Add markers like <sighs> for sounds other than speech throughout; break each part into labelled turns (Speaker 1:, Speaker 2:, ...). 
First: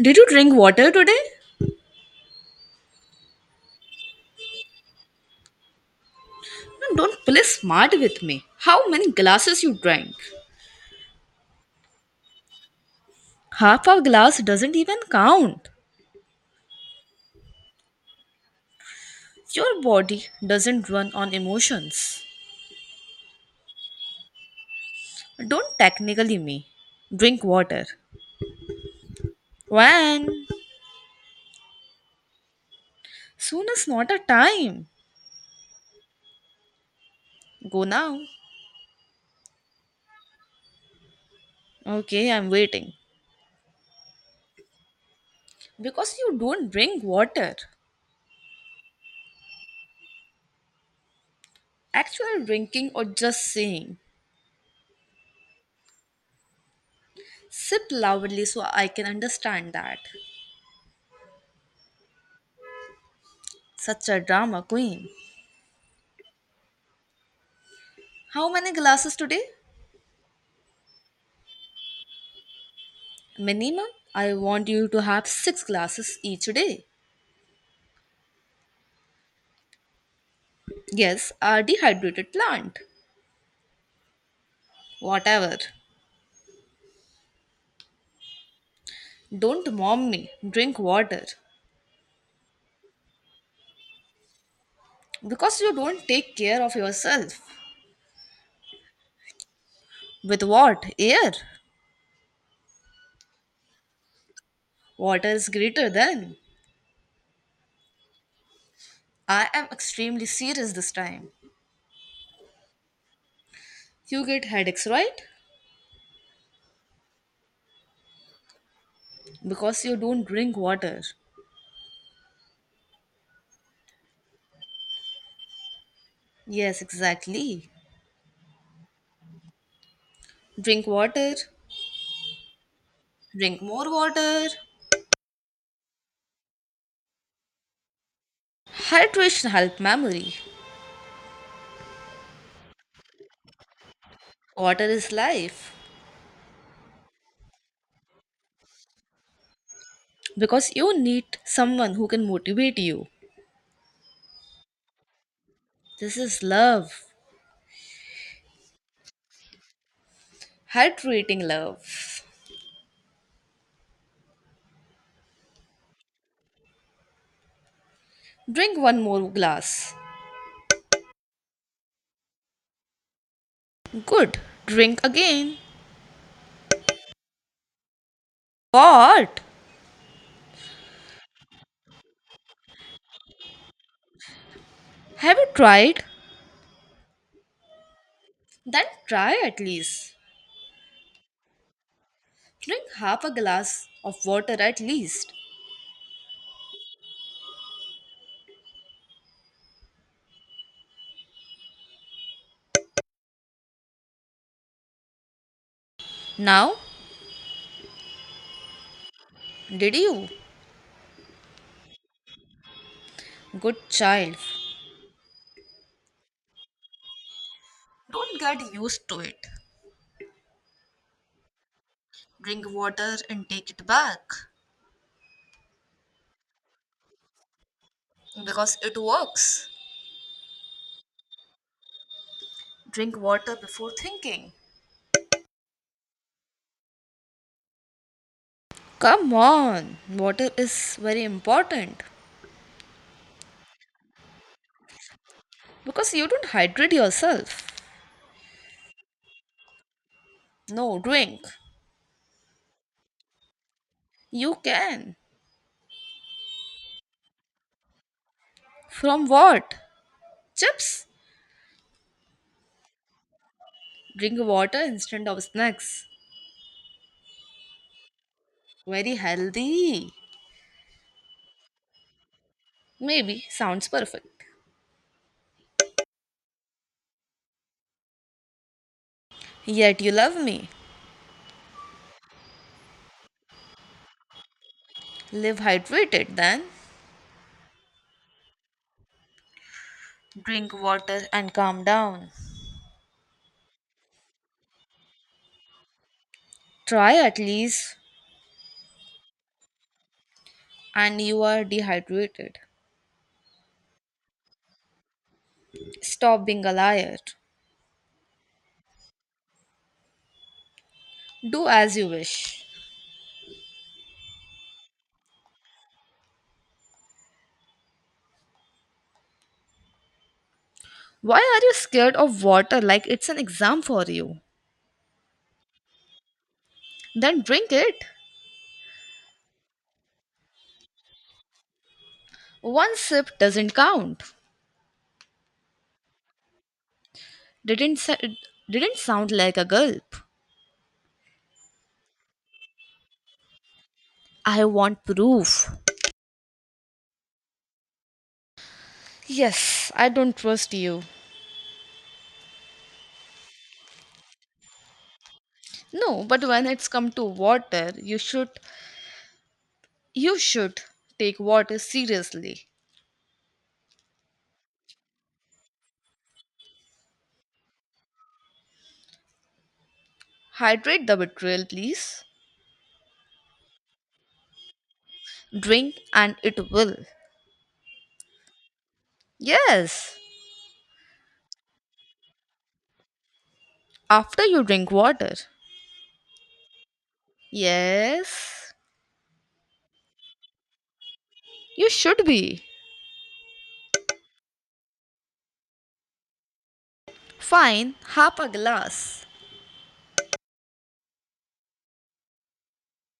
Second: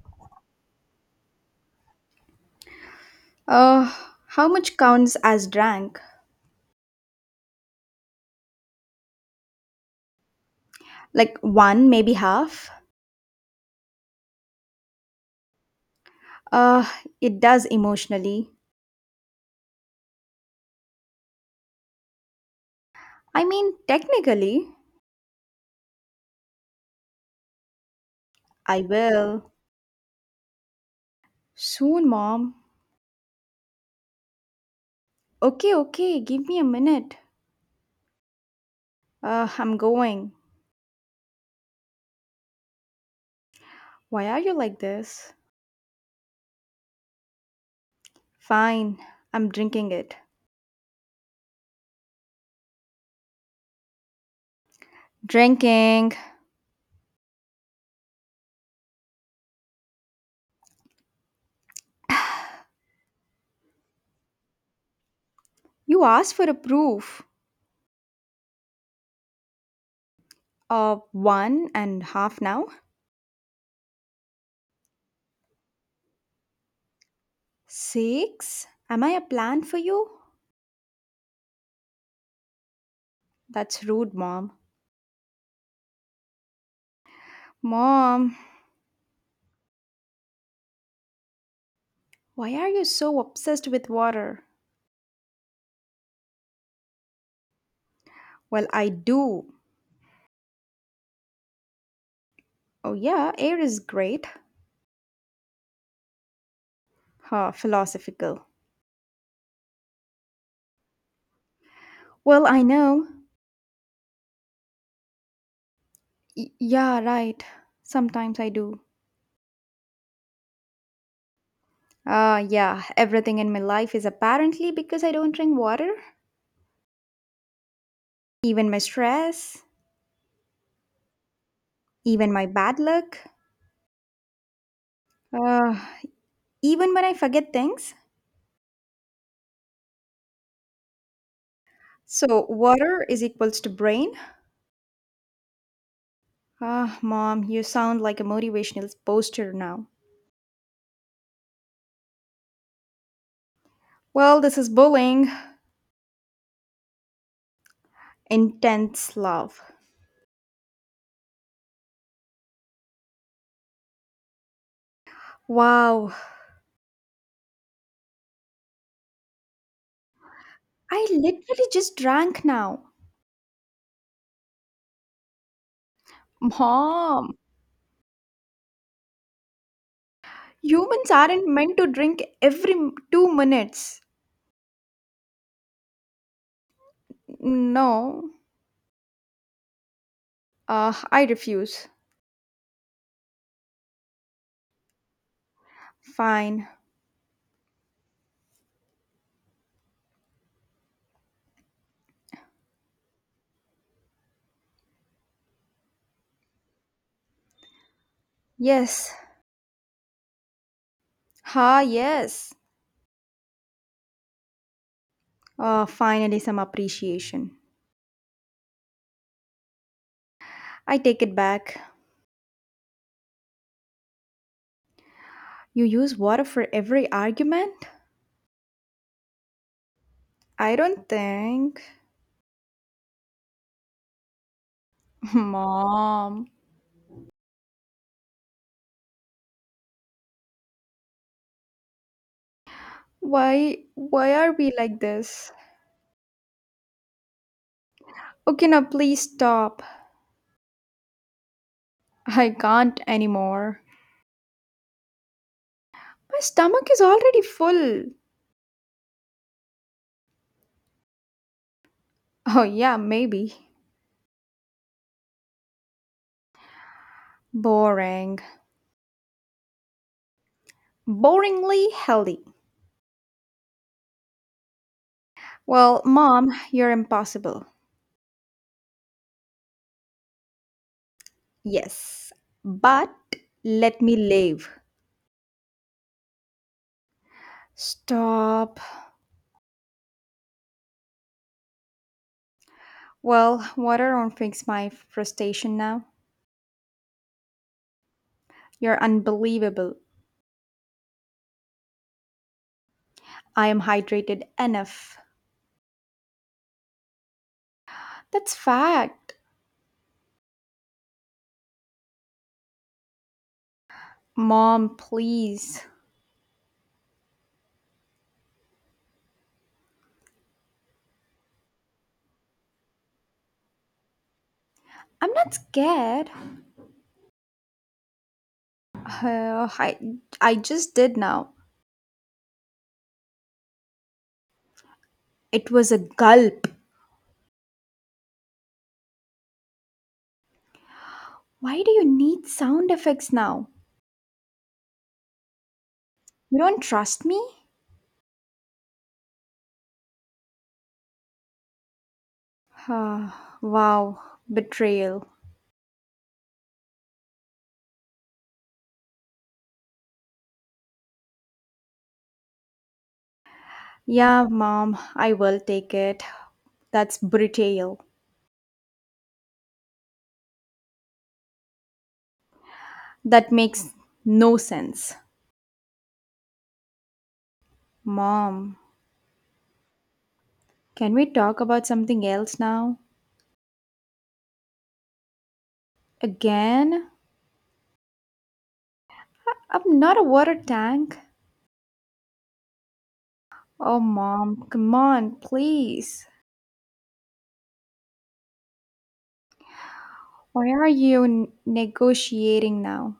Speaker 1: Did you drink water today?
Speaker 2: Uh, how much counts as drank?
Speaker 1: No, don't play smart with me. How many glasses you drank?
Speaker 2: Like one, maybe half?
Speaker 1: Half a glass doesn't even count.
Speaker 2: Uh, it does emotionally.
Speaker 1: Your body doesn't run on emotions.
Speaker 2: I mean, technically,
Speaker 1: Don't technically me. Drink water.
Speaker 2: I will.
Speaker 1: When?
Speaker 2: Soon, mom.
Speaker 1: Soon is not a time.
Speaker 2: Okay, okay, give me a minute.
Speaker 1: Go now.
Speaker 2: I'm going.
Speaker 1: Okay, I'm waiting.
Speaker 2: Why are you like this?
Speaker 1: Because you don't drink water.
Speaker 2: Fine, I'm drinking it.
Speaker 1: Actual drinking or just saying.
Speaker 2: Drinking.
Speaker 1: Sip loudly so I can understand that. Such a drama queen.
Speaker 2: You asked for a proof.
Speaker 1: How many glasses today?
Speaker 2: Of one and half now?
Speaker 1: Minimum, I want you to have six glasses each day.
Speaker 2: Six? Am I a plan for you?
Speaker 1: Yes, a dehydrated plant.
Speaker 2: That's rude, mom.
Speaker 1: Whatever.
Speaker 2: Mom.
Speaker 1: Don't mom me. Drink water.
Speaker 2: Why are you so obsessed with water?
Speaker 1: Because you don't take care of yourself.
Speaker 2: Well, I do.
Speaker 1: With what? Air.
Speaker 2: Oh, yeah, air is great.
Speaker 1: Water is greater than.
Speaker 2: Huh, philosophical.
Speaker 1: I am extremely serious this time.
Speaker 2: Well, I know.
Speaker 1: You get headaches, right?
Speaker 2: Yeah, right. Sometimes I do.
Speaker 1: Because you don't drink water.
Speaker 2: Ah, yeah, everything in my life is apparently because I don't drink water.
Speaker 1: Yes, exactly.
Speaker 2: Even my stress,
Speaker 1: Drink water.
Speaker 2: even my bad luck,
Speaker 1: Drink more water.
Speaker 2: uh, even when I forget things.
Speaker 1: Hydration help memory.
Speaker 2: So, water is equals to brain.
Speaker 1: Water is life.
Speaker 2: Ah, mom, you sound like a motivational poster now.
Speaker 1: Because you need someone who can motivate you.
Speaker 2: Well, this is bullying.
Speaker 1: This is love,
Speaker 2: Intense love.
Speaker 1: hydrating love.
Speaker 2: Wow,
Speaker 1: Drink one more glass.
Speaker 2: I literally just drank now.
Speaker 1: Good, drink again.
Speaker 2: Mom,
Speaker 1: What?
Speaker 2: humans aren't meant to drink every 2 minutes.
Speaker 1: Have you tried?
Speaker 2: No,
Speaker 1: Then try at least.
Speaker 2: I refuse.
Speaker 1: Drink half a glass of water at least.
Speaker 2: Fine.
Speaker 1: Now,
Speaker 2: Yes.
Speaker 1: did you?
Speaker 2: Ha, yes.
Speaker 1: Good child.
Speaker 2: Finally, some appreciation.
Speaker 1: Don't get used to it.
Speaker 2: I take it back.
Speaker 1: Drink water and take it back
Speaker 2: You use water for every argument?
Speaker 1: because it works.
Speaker 2: I don't think.
Speaker 1: Drink water before thinking.
Speaker 2: <laughs> Mom,
Speaker 1: Come on, water is very important
Speaker 2: why are we like this?
Speaker 1: because you don't hydrate yourself.
Speaker 2: Okay, now please stop.
Speaker 1: No, drink.
Speaker 2: I can't anymore.
Speaker 1: You can.
Speaker 2: My stomach is already full.
Speaker 1: From what? Chips?
Speaker 2: Oh, yeah, maybe.
Speaker 1: Drink water instead of snacks.
Speaker 2: Boring.
Speaker 1: Very healthy.
Speaker 2: Boringly healthy.
Speaker 1: Maybe sounds perfect.
Speaker 2: Well, mom, you're impossible.
Speaker 1: Yet you love me.
Speaker 2: Yes, but let me live.
Speaker 1: Live hydrated then.
Speaker 2: Stop.
Speaker 1: Drink water and calm down.
Speaker 2: Well, water won't fix my frustration now.
Speaker 1: Try at least,
Speaker 2: You're unbelievable.
Speaker 1: and you are dehydrated.
Speaker 2: I am hydrated enough.
Speaker 1: Stop being a liar.
Speaker 2: That's fact.
Speaker 1: Do as you wish.
Speaker 2: Mom, please.
Speaker 1: Why are you scared of water like it's an exam for you?
Speaker 2: I'm not scared. <sighs>
Speaker 1: Then drink it.
Speaker 2: Uh, I, I just did now.
Speaker 1: One sip doesn't count.
Speaker 2: It was a gulp.
Speaker 1: Didn't sa- didn't sound like a gulp.
Speaker 2: Why do you need sound effects now?
Speaker 1: I want proof.
Speaker 2: You don't trust me?
Speaker 1: Yes, I don't trust you.
Speaker 2: Ah, wow, betrayal.
Speaker 1: No, but when it's come to water, you should take water seriously.
Speaker 2: Yeah, mom, I will take it. That's betrayal.
Speaker 1: Hydrate the betrayal, please.
Speaker 2: That makes no sense.
Speaker 1: Drink and it will.
Speaker 2: Mom,
Speaker 1: Yes.
Speaker 2: can we talk about something else now?
Speaker 1: After you drink water.
Speaker 2: Again?
Speaker 1: Yes.
Speaker 2: I'm not a water tank.
Speaker 1: You should be.
Speaker 2: Oh, mom, come on, please.
Speaker 1: Fine, half a glass.
Speaker 2: Why are you negotiating now?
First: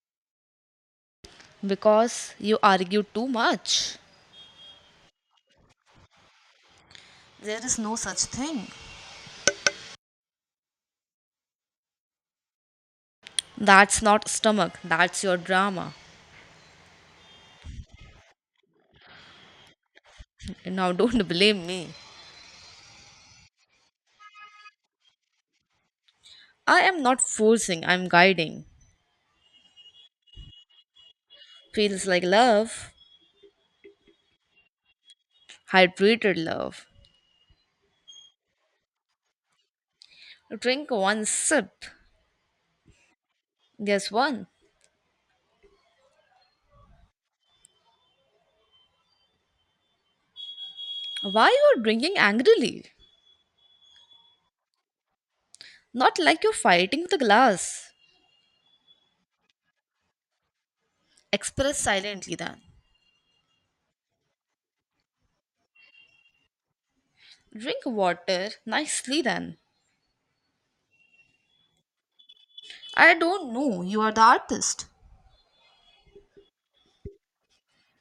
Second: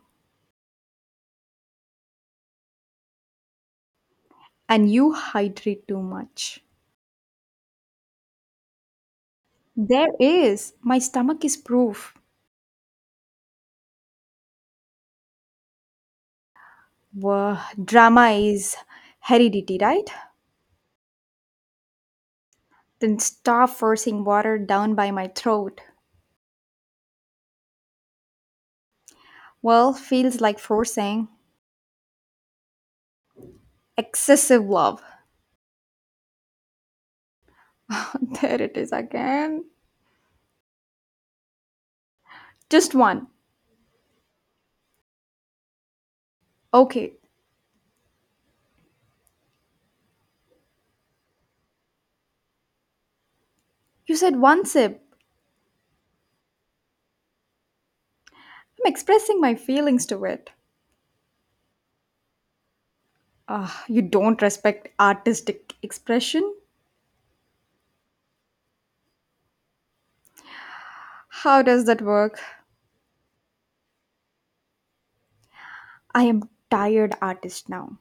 Speaker 1: Because you argued too much.
Speaker 2: And you hydrate too much.
Speaker 1: There is no such thing.
Speaker 2: There is. My stomach is proof.
Speaker 1: That's not stomach, that's your drama.
Speaker 2: Wha drama is heredity, right?
Speaker 1: Now don't <laughs> blame me.
Speaker 2: Then stop forcing water down by my throat.
Speaker 1: I am not forcing, I'm guiding.
Speaker 2: Well, feels like forcing
Speaker 1: Feels like love,
Speaker 2: excessive love.
Speaker 1: hydrated love.
Speaker 2: <laughs> There it is again.
Speaker 1: Drink one sip.
Speaker 2: Just one.
Speaker 1: Yes, one.
Speaker 2: Okay,
Speaker 1: Why you are drinking angrily?
Speaker 2: you said one sip.
Speaker 1: Not like you're fighting with the glass.
Speaker 2: I'm expressing my feelings to it.
Speaker 1: Express silently then.
Speaker 2: Ah, you don't respect artistic expression?
Speaker 1: Drink water nicely then.
Speaker 2: How does that work?
Speaker 1: I don't know, you are the artist.
Speaker 2: I am tired artist now.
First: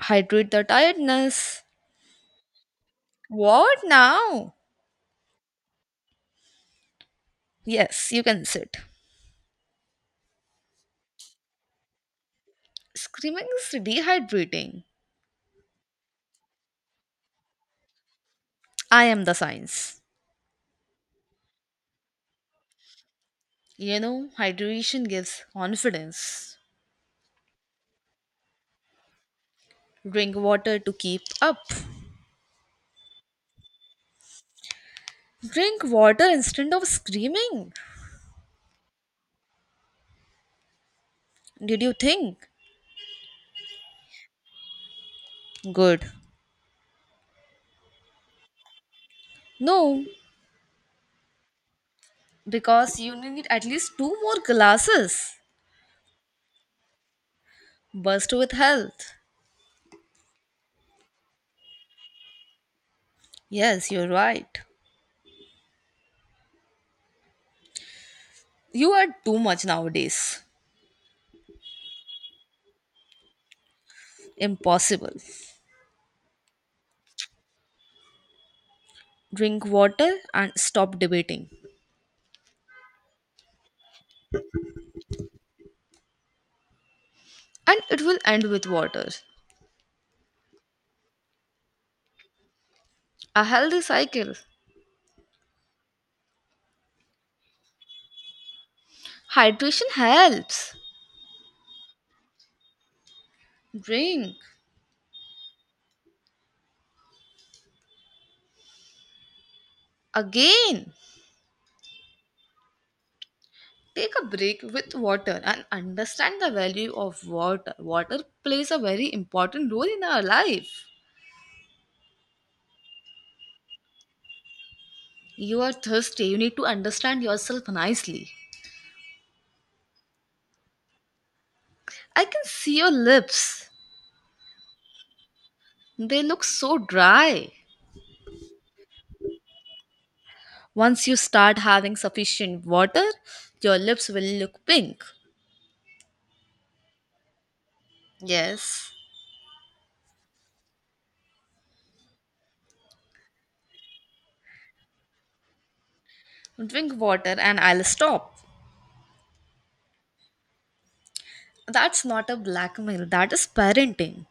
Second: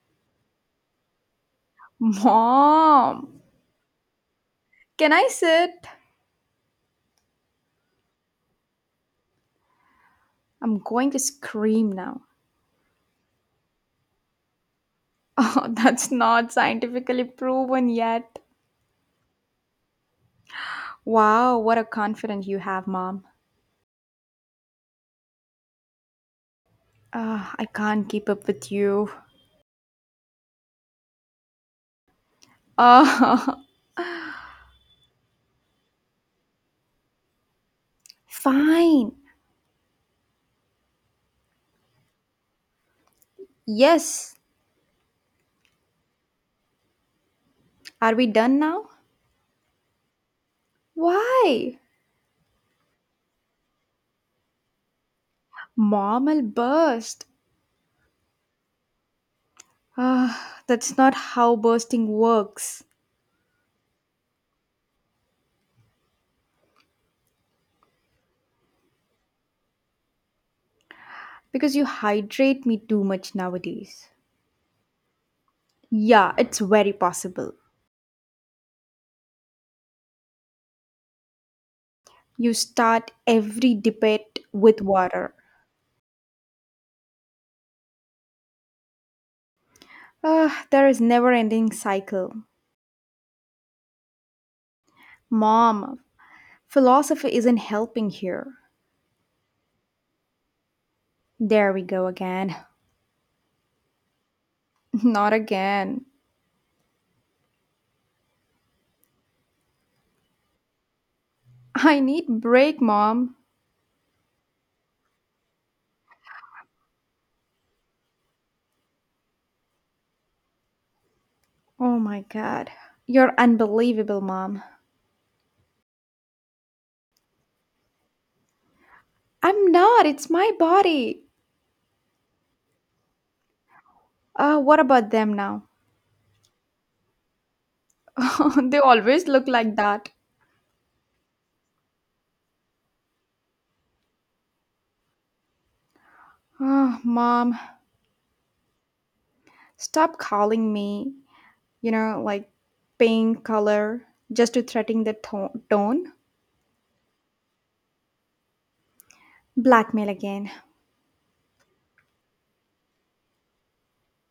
Speaker 1: Hydrate the tiredness.
Speaker 2: <laughs> Mom,
Speaker 1: What now?
Speaker 2: can I sit?
Speaker 1: Yes, you can sit.
Speaker 2: I'm going to scream now.
Speaker 1: Screaming is dehydrating.
Speaker 2: <laughs> Oh, that's not scientifically proven yet.
Speaker 1: I am the science.
Speaker 2: Wow, what a confidence you have, mom.
Speaker 1: You know, hydration gives confidence.
Speaker 2: Ah, I can't keep up with you.
Speaker 1: Drink water to keep up.
Speaker 2: Ah,
Speaker 1: Drink water instead of screaming.
Speaker 2: <laughs> fine.
Speaker 1: Did you think?
Speaker 2: Yes.
Speaker 1: Good.
Speaker 2: Are we done now?
Speaker 1: No,
Speaker 2: Why?
Speaker 1: because you need at least two more glasses.
Speaker 2: Mom will burst.
Speaker 1: Burst with health.
Speaker 2: Ah, that's not how bursting works.
Speaker 1: Yes, you're right. You are too much nowadays.
Speaker 2: Because you hydrate me too much nowadays.
Speaker 1: Impossible.
Speaker 2: Yeah, it's very possible.
Speaker 1: Drink water and stop debating.
Speaker 2: You start every debate with water.
Speaker 1: And it will end with water.
Speaker 2: Ah, there is never ending cycle.
Speaker 1: A healthy cycle.
Speaker 2: Mom, philosophy isn't helping here.
Speaker 1: Hydration helps.
Speaker 2: There we go again.
Speaker 1: Drink.
Speaker 2: <laughs> Not again.
Speaker 1: Again.
Speaker 2: I need break, mom.
Speaker 1: Take a break with water and understand the value of water. Water plays a very important role in our life.
Speaker 2: Oh my god. You're unbelievable, mom.
Speaker 1: You are thirsty. You need to understand yourself nicely.
Speaker 2: I'm not. It's my body.
Speaker 1: I can see your lips.
Speaker 2: What about them now?
Speaker 1: They look so dry.
Speaker 2: <laughs> They always look like that.
Speaker 1: Once you start having sufficient water, your lips will look pink.
Speaker 2: Ah, mom,
Speaker 1: Yes.
Speaker 2: stop calling me, like pink color just to threaten the tone.
Speaker 1: Drink water and I'll stop.
Speaker 2: Blackmail again.
Speaker 1: That's not a blackmail, that is parenting.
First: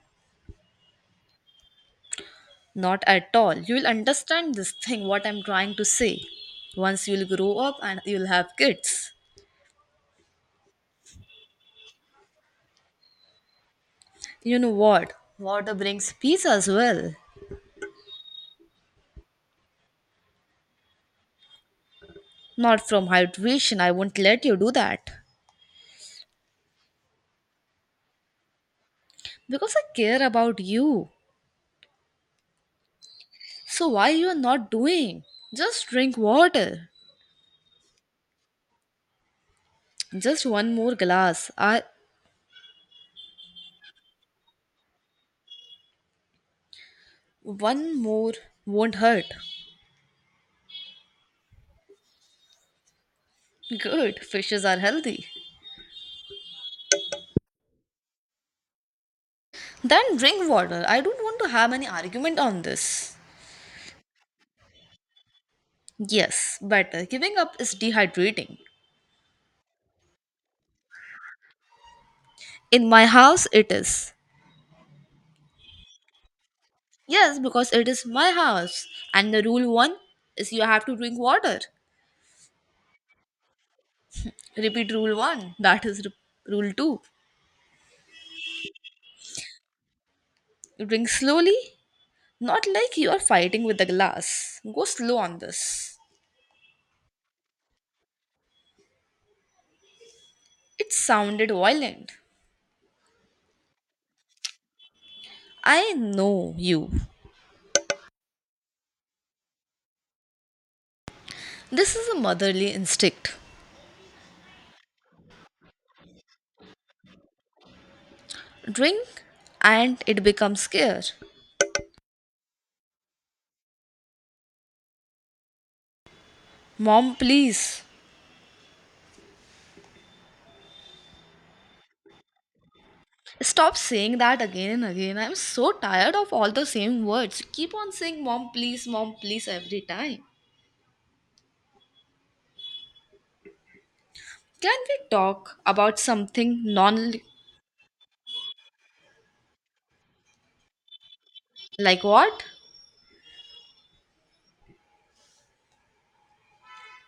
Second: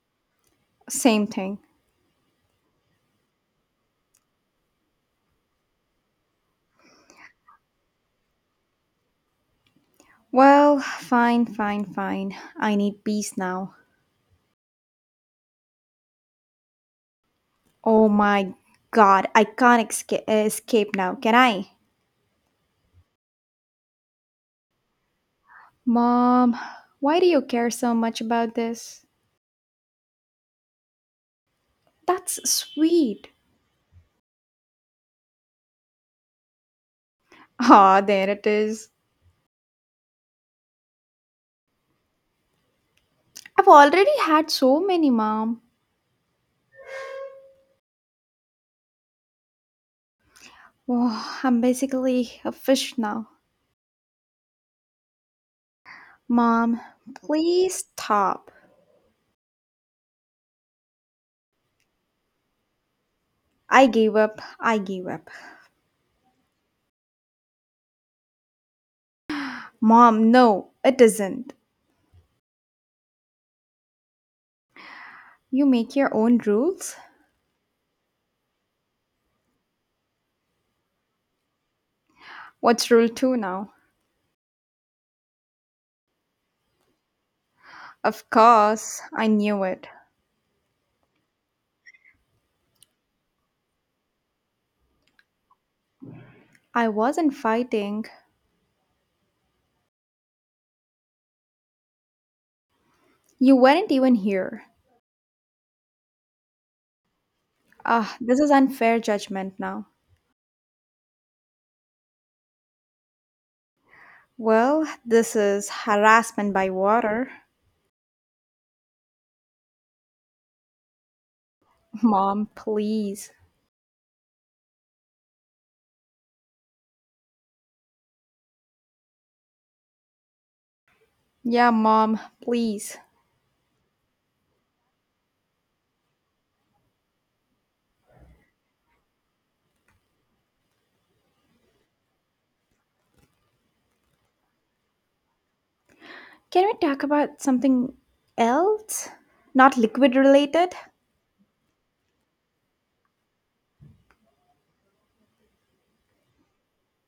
Speaker 2: Same thing.
Speaker 1: Not at all. You'll understand this thing, what I'm trying to say. Once you'll grow up and you'll have kids.
Speaker 2: Well, fine. I need peace now.
Speaker 1: You know what? Water brings peace as well.
Speaker 2: Oh my god, I can't escape now, can I?
Speaker 1: Not from hydration, I won't let you do that.
Speaker 2: Mom, why do you care so much about this?
Speaker 1: Because I care about you.
Speaker 2: That's sweet.
Speaker 1: So why you are not doing? Just drink water.
Speaker 2: Ah, there it is.
Speaker 1: Just one more glass. I
Speaker 2: I've already had so many, mom.
Speaker 1: One more won't hurt.
Speaker 2: Oh, I'm basically a fish now.
Speaker 1: Good. Fishes are healthy.
Speaker 2: Mom, please stop.
Speaker 1: Then drink water. I don't want to have any argument on this.
Speaker 2: I gave up.
Speaker 1: Yes, better. Giving up is dehydrating.
Speaker 2: Mom, no, it isn't.
Speaker 1: In my house, it is.
Speaker 2: You make your own rules?
Speaker 1: Yes, because it is my house. And the rule one is you have to drink water.
Speaker 2: What's rule two now?
Speaker 1: Repeat rule one. That is rule two.
Speaker 2: Of course, I knew it.
Speaker 1: Drink slowly. Not like you are fighting with the glass. Go slow on this.
Speaker 2: I wasn't fighting.
Speaker 1: It sounded violent.
Speaker 2: You weren't even here.
Speaker 1: I know you.
Speaker 2: Ah, this is unfair judgment now.
Speaker 1: This is a motherly instinct.
Speaker 2: Well, this is harassment by water.
Speaker 1: Drink and it becomes care.
Speaker 2: <laughs> Mom, please.
Speaker 1: Mom, please.
Speaker 2: Yeah, mom, please.
Speaker 1: Stop saying that again and again. I'm so tired of all the same words. You keep on saying mom, please every time. Can we talk about something
Speaker 2: Can we talk
Speaker 1: non?
Speaker 2: about something else? Not liquid related?
Speaker 1: Like what?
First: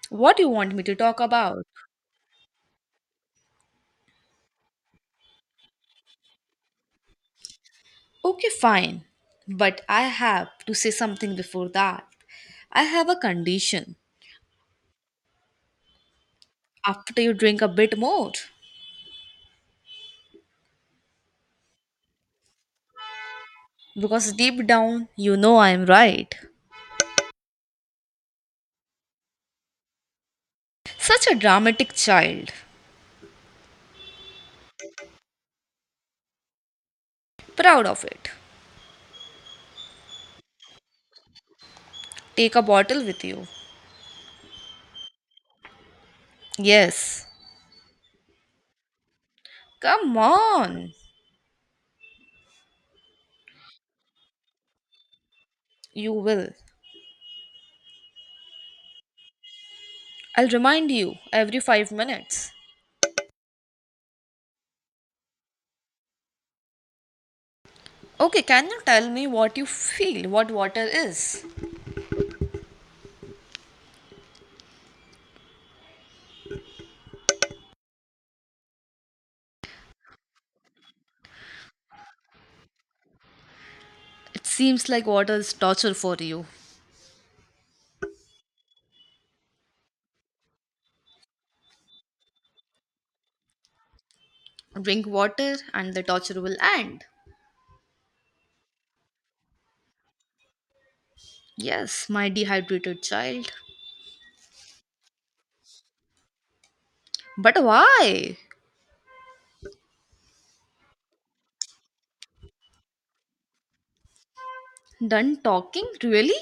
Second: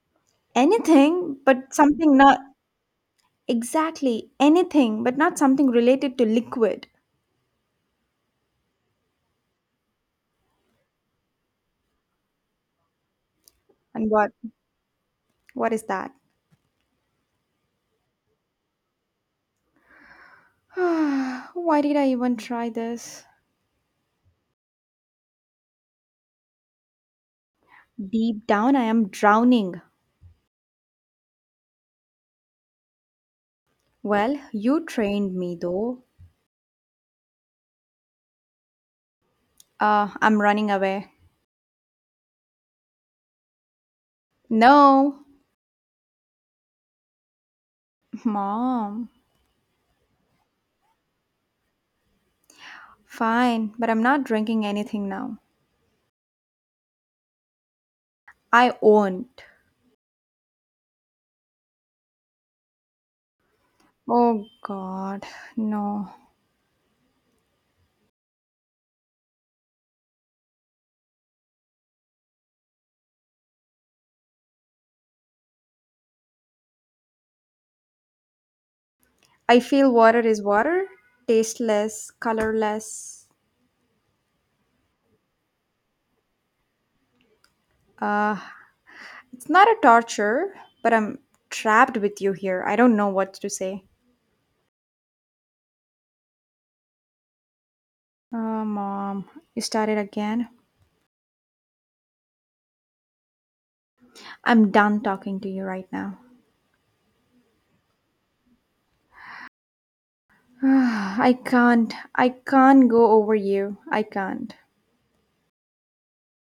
Speaker 1: What do you want me to talk
Speaker 2: Anything,
Speaker 1: about?
Speaker 2: but something not exactly anything, but not something related to liquid.
Speaker 1: Okay, fine. But I have to say something before that. I have a condition.
Speaker 2: And what? What is that?
Speaker 1: After you drink a bit more.
Speaker 2: <sighs> Why did I even try this?
Speaker 1: Because deep down, you know I am right.
Speaker 2: Deep down, I am drowning.
Speaker 1: Such a dramatic child.
Speaker 2: Well, you trained me though.
Speaker 1: Proud of it.
Speaker 2: I'm running away.
Speaker 1: Take a bottle with you.
Speaker 2: No,
Speaker 1: Yes.
Speaker 2: mom.
Speaker 1: Come on.
Speaker 2: Fine, but I'm not drinking anything now.
Speaker 1: You will.
Speaker 2: I won't.
Speaker 1: I'll remind you every 5 minutes.
Speaker 2: Oh god, no.
Speaker 1: Okay, can you tell me what you feel what water is?
Speaker 2: I feel water is water, tasteless, colorless.
Speaker 1: It seems like water is torture for you.
Speaker 2: Uh, it's not a torture, but I'm trapped with you here. I don't know what to say.
Speaker 1: Drink water and the torture will end.
Speaker 2: Oh, mom, you started again.
Speaker 1: Yes, my dehydrated child.
Speaker 2: I'm done talking to you right now.
Speaker 1: But why?
Speaker 2: <sighs> I can't go over you. I can't.
Speaker 1: Done talking? Really?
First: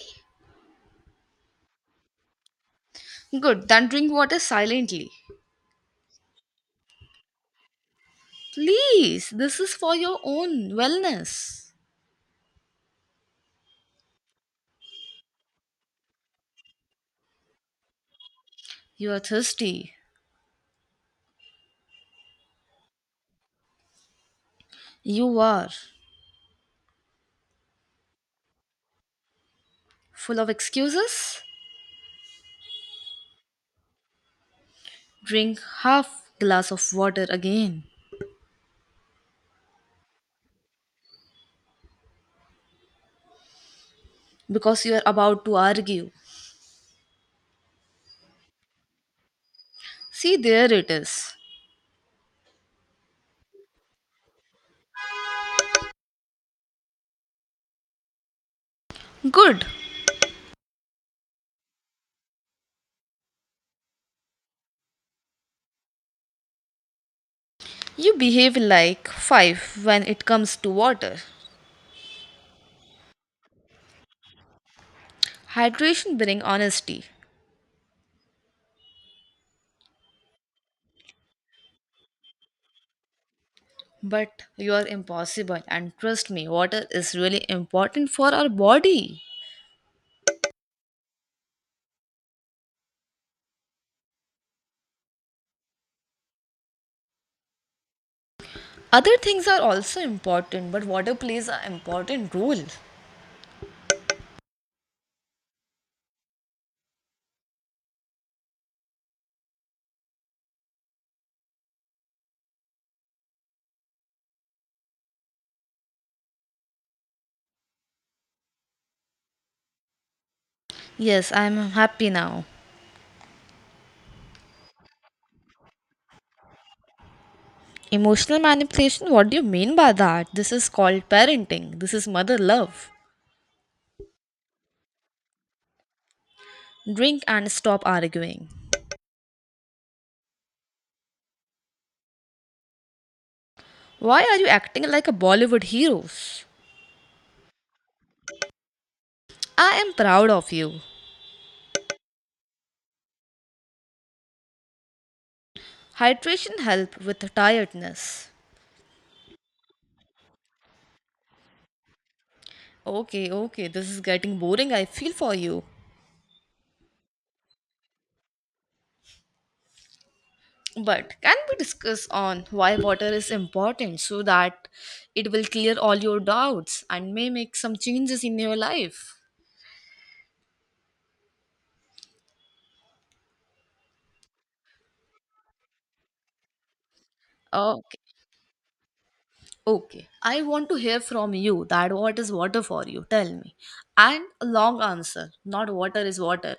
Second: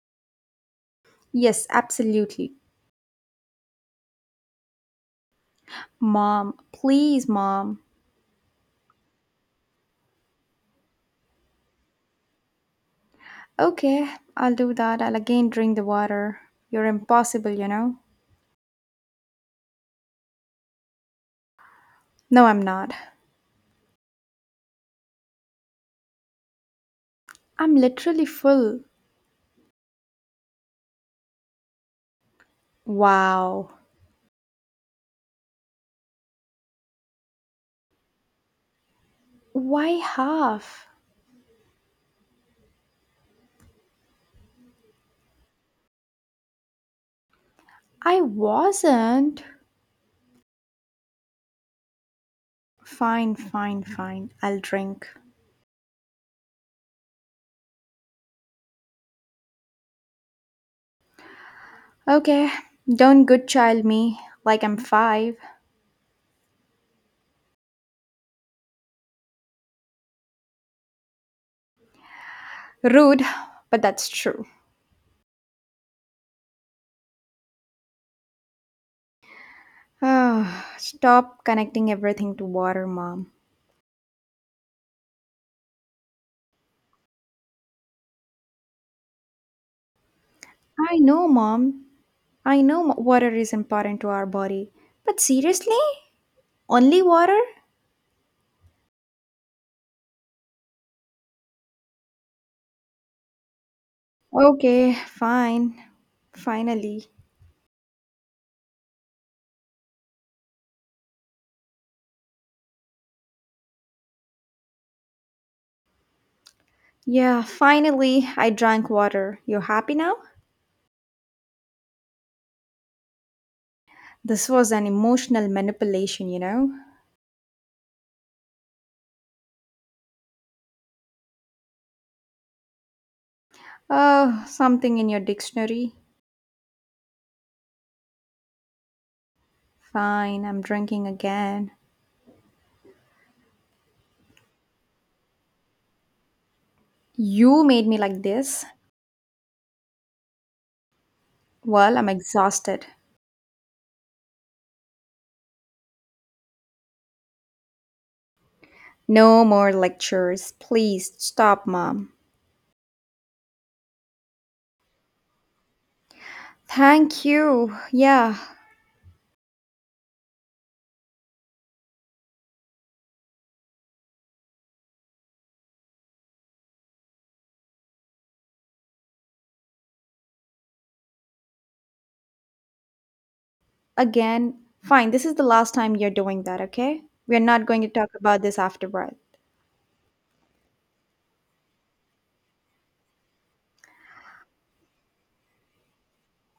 Speaker 2: Yes, absolutely.
Speaker 1: Good, then drink water silently.
Speaker 2: Mom, please, mom.
Speaker 1: Please, this is for your own wellness.
Speaker 2: Okay, I'll do that. I'll again drink the water. You're impossible, you know?
Speaker 1: You are thirsty.
Speaker 2: No, I'm not.
Speaker 1: You are
Speaker 2: I'm literally full.
Speaker 1: full of excuses.
Speaker 2: Wow.
Speaker 1: Drink half glass of water again
Speaker 2: Why half?
Speaker 1: because you are about to argue.
Speaker 2: I wasn't.
Speaker 1: See there it is.
Speaker 2: Fine. I'll drink.
Speaker 1: Good.
Speaker 2: Okay, don't good child me like I'm five.
Speaker 1: You behave like 5 when it comes to water.
Speaker 2: Rude, but that's true.
Speaker 1: Hydration bring honesty,
Speaker 2: <sighs> Ah, stop connecting everything to water, mom.
Speaker 1: but you are impossible and trust me water is really important for our body.
Speaker 2: I know, mom. I know water is important to our body. But seriously? Only water?
Speaker 1: Other things are also important but water plays an important role.
Speaker 2: Okay, fine. Finally. Yeah, finally, I drank water. You happy now?
Speaker 1: Yes, I am happy now.
Speaker 2: This was an emotional manipulation, you know?
Speaker 1: Emotional manipulation, what do you mean by that? This is called parenting, this is mother love.
Speaker 2: Oh, something in your dictionary.
Speaker 1: Drink and stop arguing.
Speaker 2: Fine, I'm drinking again.
Speaker 1: Why are you acting like a Bollywood heroes?
Speaker 2: You made me like this.
Speaker 1: I am proud of you.
Speaker 2: Well, I'm exhausted.
Speaker 1: Hydration help with tiredness.
Speaker 2: No more lectures. Please stop, mom.
Speaker 1: Okay, okay, this is getting boring. I feel for you.
Speaker 2: Thank you. Yeah,
Speaker 1: But can we discuss on why water is important so that it will clear all your doubts and may make some changes in your life?
Speaker 2: again. Fine, this is the last time you're doing that, okay? We're not going to
Speaker 1: Okay.
Speaker 2: talk about this afterward.
Speaker 1: Okay. I want to hear from you that what is water for you? Tell me. And a long answer, not water is water.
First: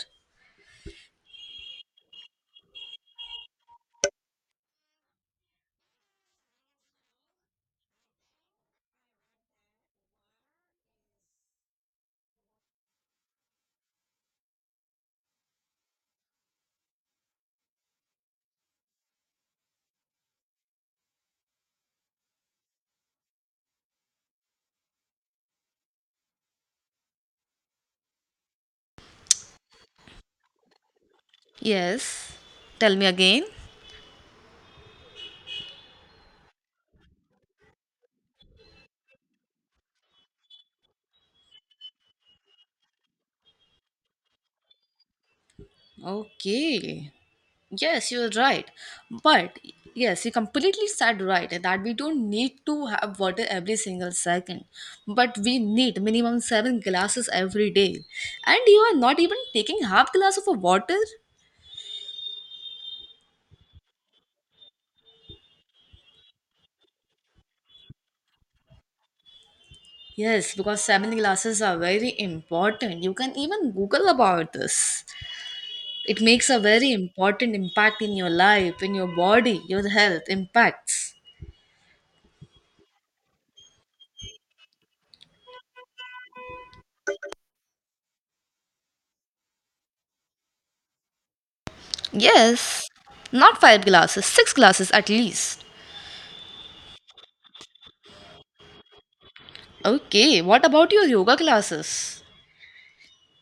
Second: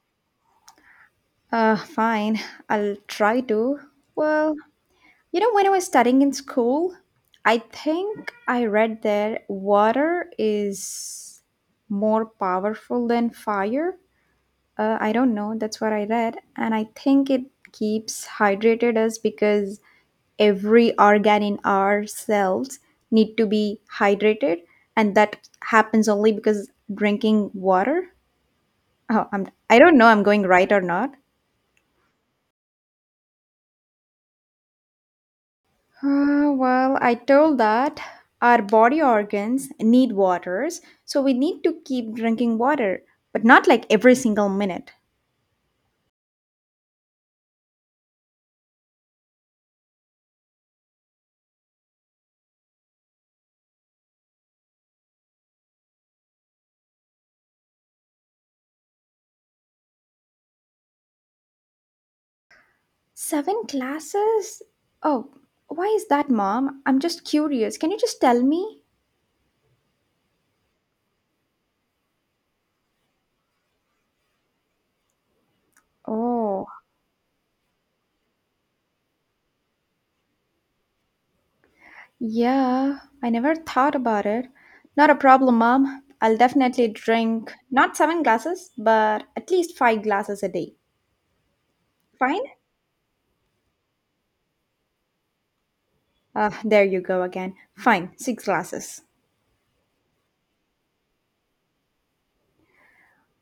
Speaker 2: Fine. I'll try to. Well, you know, when I was studying in school, I think I read that water is more powerful than fire. I don't know. That's what I read. And I think it keeps hydrated us because every organ in our cells need to be hydrated and that happens only because drinking water oh, I don't know I'm going right or not.
Speaker 1: Yes, tell me again.
Speaker 2: Well I told that our body organs need waters so we need to keep drinking water but not like every single minute.
Speaker 1: Okay. Yes, you're right. But yes, you completely said right that we don't need to have water every single second, but we need minimum seven glasses every day. And you are not even taking half glass of a water?
Speaker 2: Seven glasses, oh, why is that mom I'm just curious can you just tell me.
Speaker 1: Yes, because seven glasses are very important. You can even Google about this. It makes a
Speaker 2: Oh,
Speaker 1: very important impact in your life, in your body, your health impacts.
Speaker 2: yeah, I never thought about it. Not a problem, mom. I'll definitely drink not seven glasses, but at least five glasses a day. Fine?
Speaker 1: Yes, not five glasses, six glasses at least.
Speaker 2: Ah, there you go again. Fine, six glasses.
Speaker 1: Okay, what about your yoga classes?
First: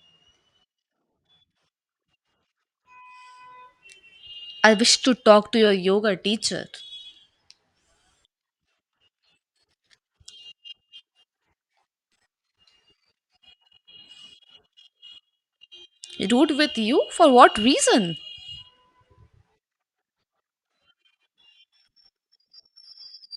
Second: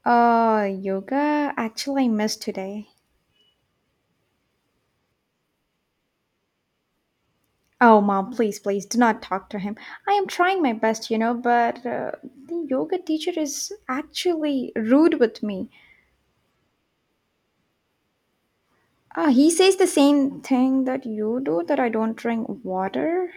Speaker 2: Yoga? Actually, I missed today.
Speaker 1: I wish to talk to your yoga teacher.
Speaker 2: Oh, mom, please, please do not talk to him. I am trying my best, you know, but the yoga teacher is actually rude with me.
Speaker 1: Rude with you? For what reason?
Speaker 2: Ah, he says the same thing that you do that I don't drink water.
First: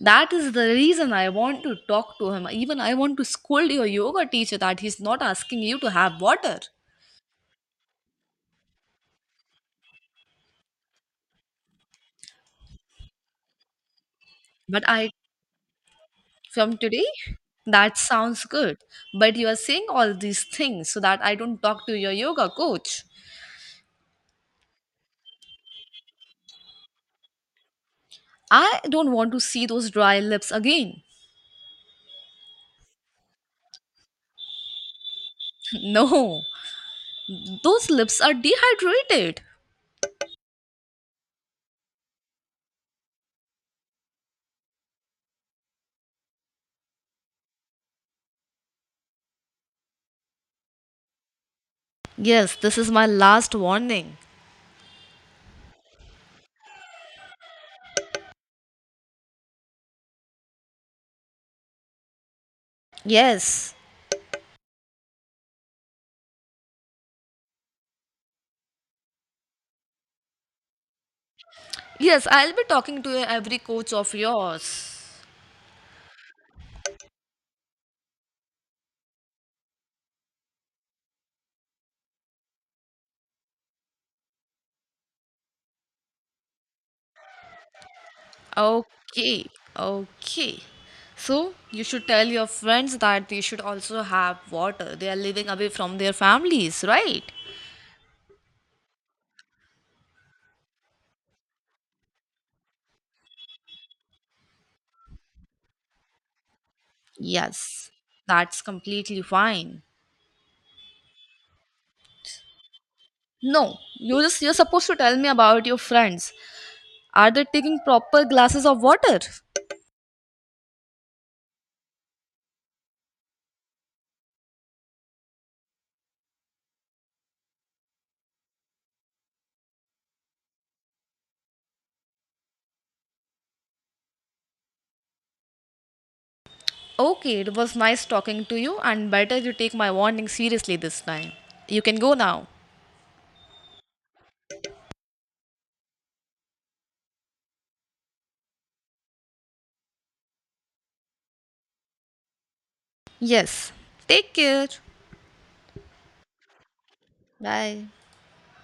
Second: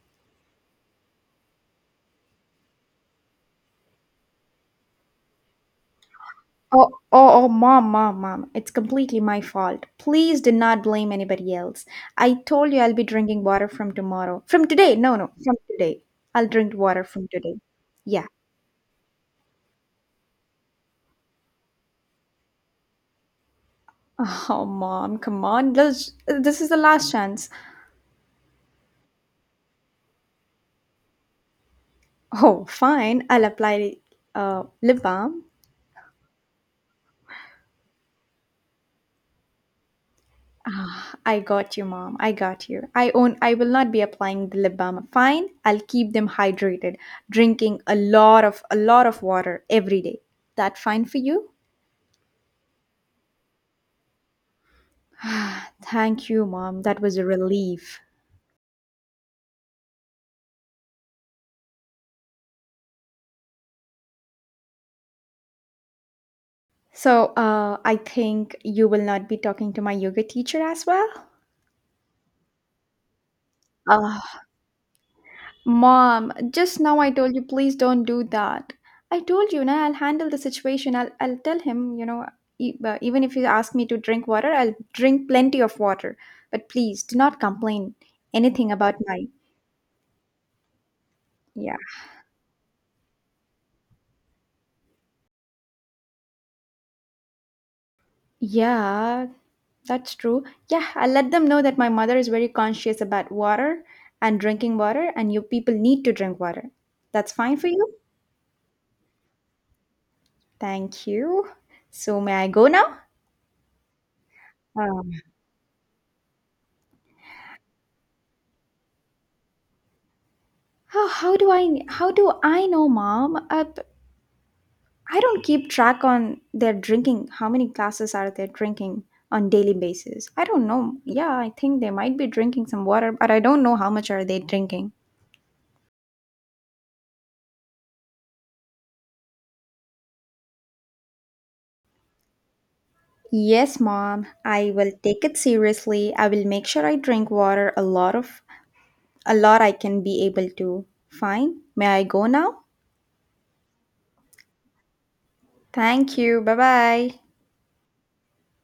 Speaker 1: That is the reason I want to talk to him. Even I want to scold your yoga teacher that he's not asking you to have water.
Speaker 2: Oh, mom. It's completely my fault. Please do not blame anybody else. I told you I'll be drinking water from tomorrow. From
Speaker 1: But
Speaker 2: today.
Speaker 1: I,
Speaker 2: No, no, from today. I'll drink
Speaker 1: from
Speaker 2: water
Speaker 1: today,
Speaker 2: from today.
Speaker 1: that
Speaker 2: Yeah.
Speaker 1: sounds good. But you are saying all these things so that I don't talk to your yoga coach.
Speaker 2: <laughs> Oh, mom, come on. This is the last chance.
Speaker 1: I don't want to see those dry lips again.
Speaker 2: Oh, fine. I'll apply lip balm.
Speaker 1: <laughs> No. Those lips are dehydrated.
Speaker 2: Ah, I got you, mom. I got you. I own. I will not be applying the lip balm. Fine. I'll keep them hydrated, drinking a lot of water every day. That fine for you?
Speaker 1: Yes, this is my last warning.
Speaker 2: Thank you, mom. That was a relief.
Speaker 1: Yes.
Speaker 2: So, I think you will not be talking to my yoga teacher as well.
Speaker 1: Yes, I'll be talking to every coach of
Speaker 2: Ah,
Speaker 1: yours.
Speaker 2: mom, just now I told you, please don't do that. I told you, now I'll handle the situation. I'll tell him, you know, even if you ask me to drink water, I'll drink plenty of water. But please do not complain anything about my.
Speaker 1: Okay, okay. So,
Speaker 2: Yeah.
Speaker 1: you should tell your friends that they should also have water. They are living away from their families, right?
Speaker 2: Yeah, that's true. Yeah, I let them know that my mother is very conscious about water and drinking water, and you people need to drink water. That's fine for
Speaker 1: Yes.
Speaker 2: you.
Speaker 1: That's completely fine.
Speaker 2: Thank you. So may I go now?
Speaker 1: No, you're supposed to
Speaker 2: Um,
Speaker 1: tell me about your friends. Are they taking proper glasses of water?
Speaker 2: how do I know, mom? I don't keep track on their drinking. How many glasses are they drinking on daily basis? I don't know. Yeah, I think they might be drinking some water, but I don't know how much are they drinking.
Speaker 1: Okay, it was nice talking to you, and better you take my warning seriously this time. You can go now.
Speaker 2: Yes, mom. I will take it seriously. I will make sure I drink water a lot I can be able to. Fine. May I go now?
Speaker 1: Yes. Take care.
Speaker 2: Thank you. Bye-bye.
Speaker 1: Bye.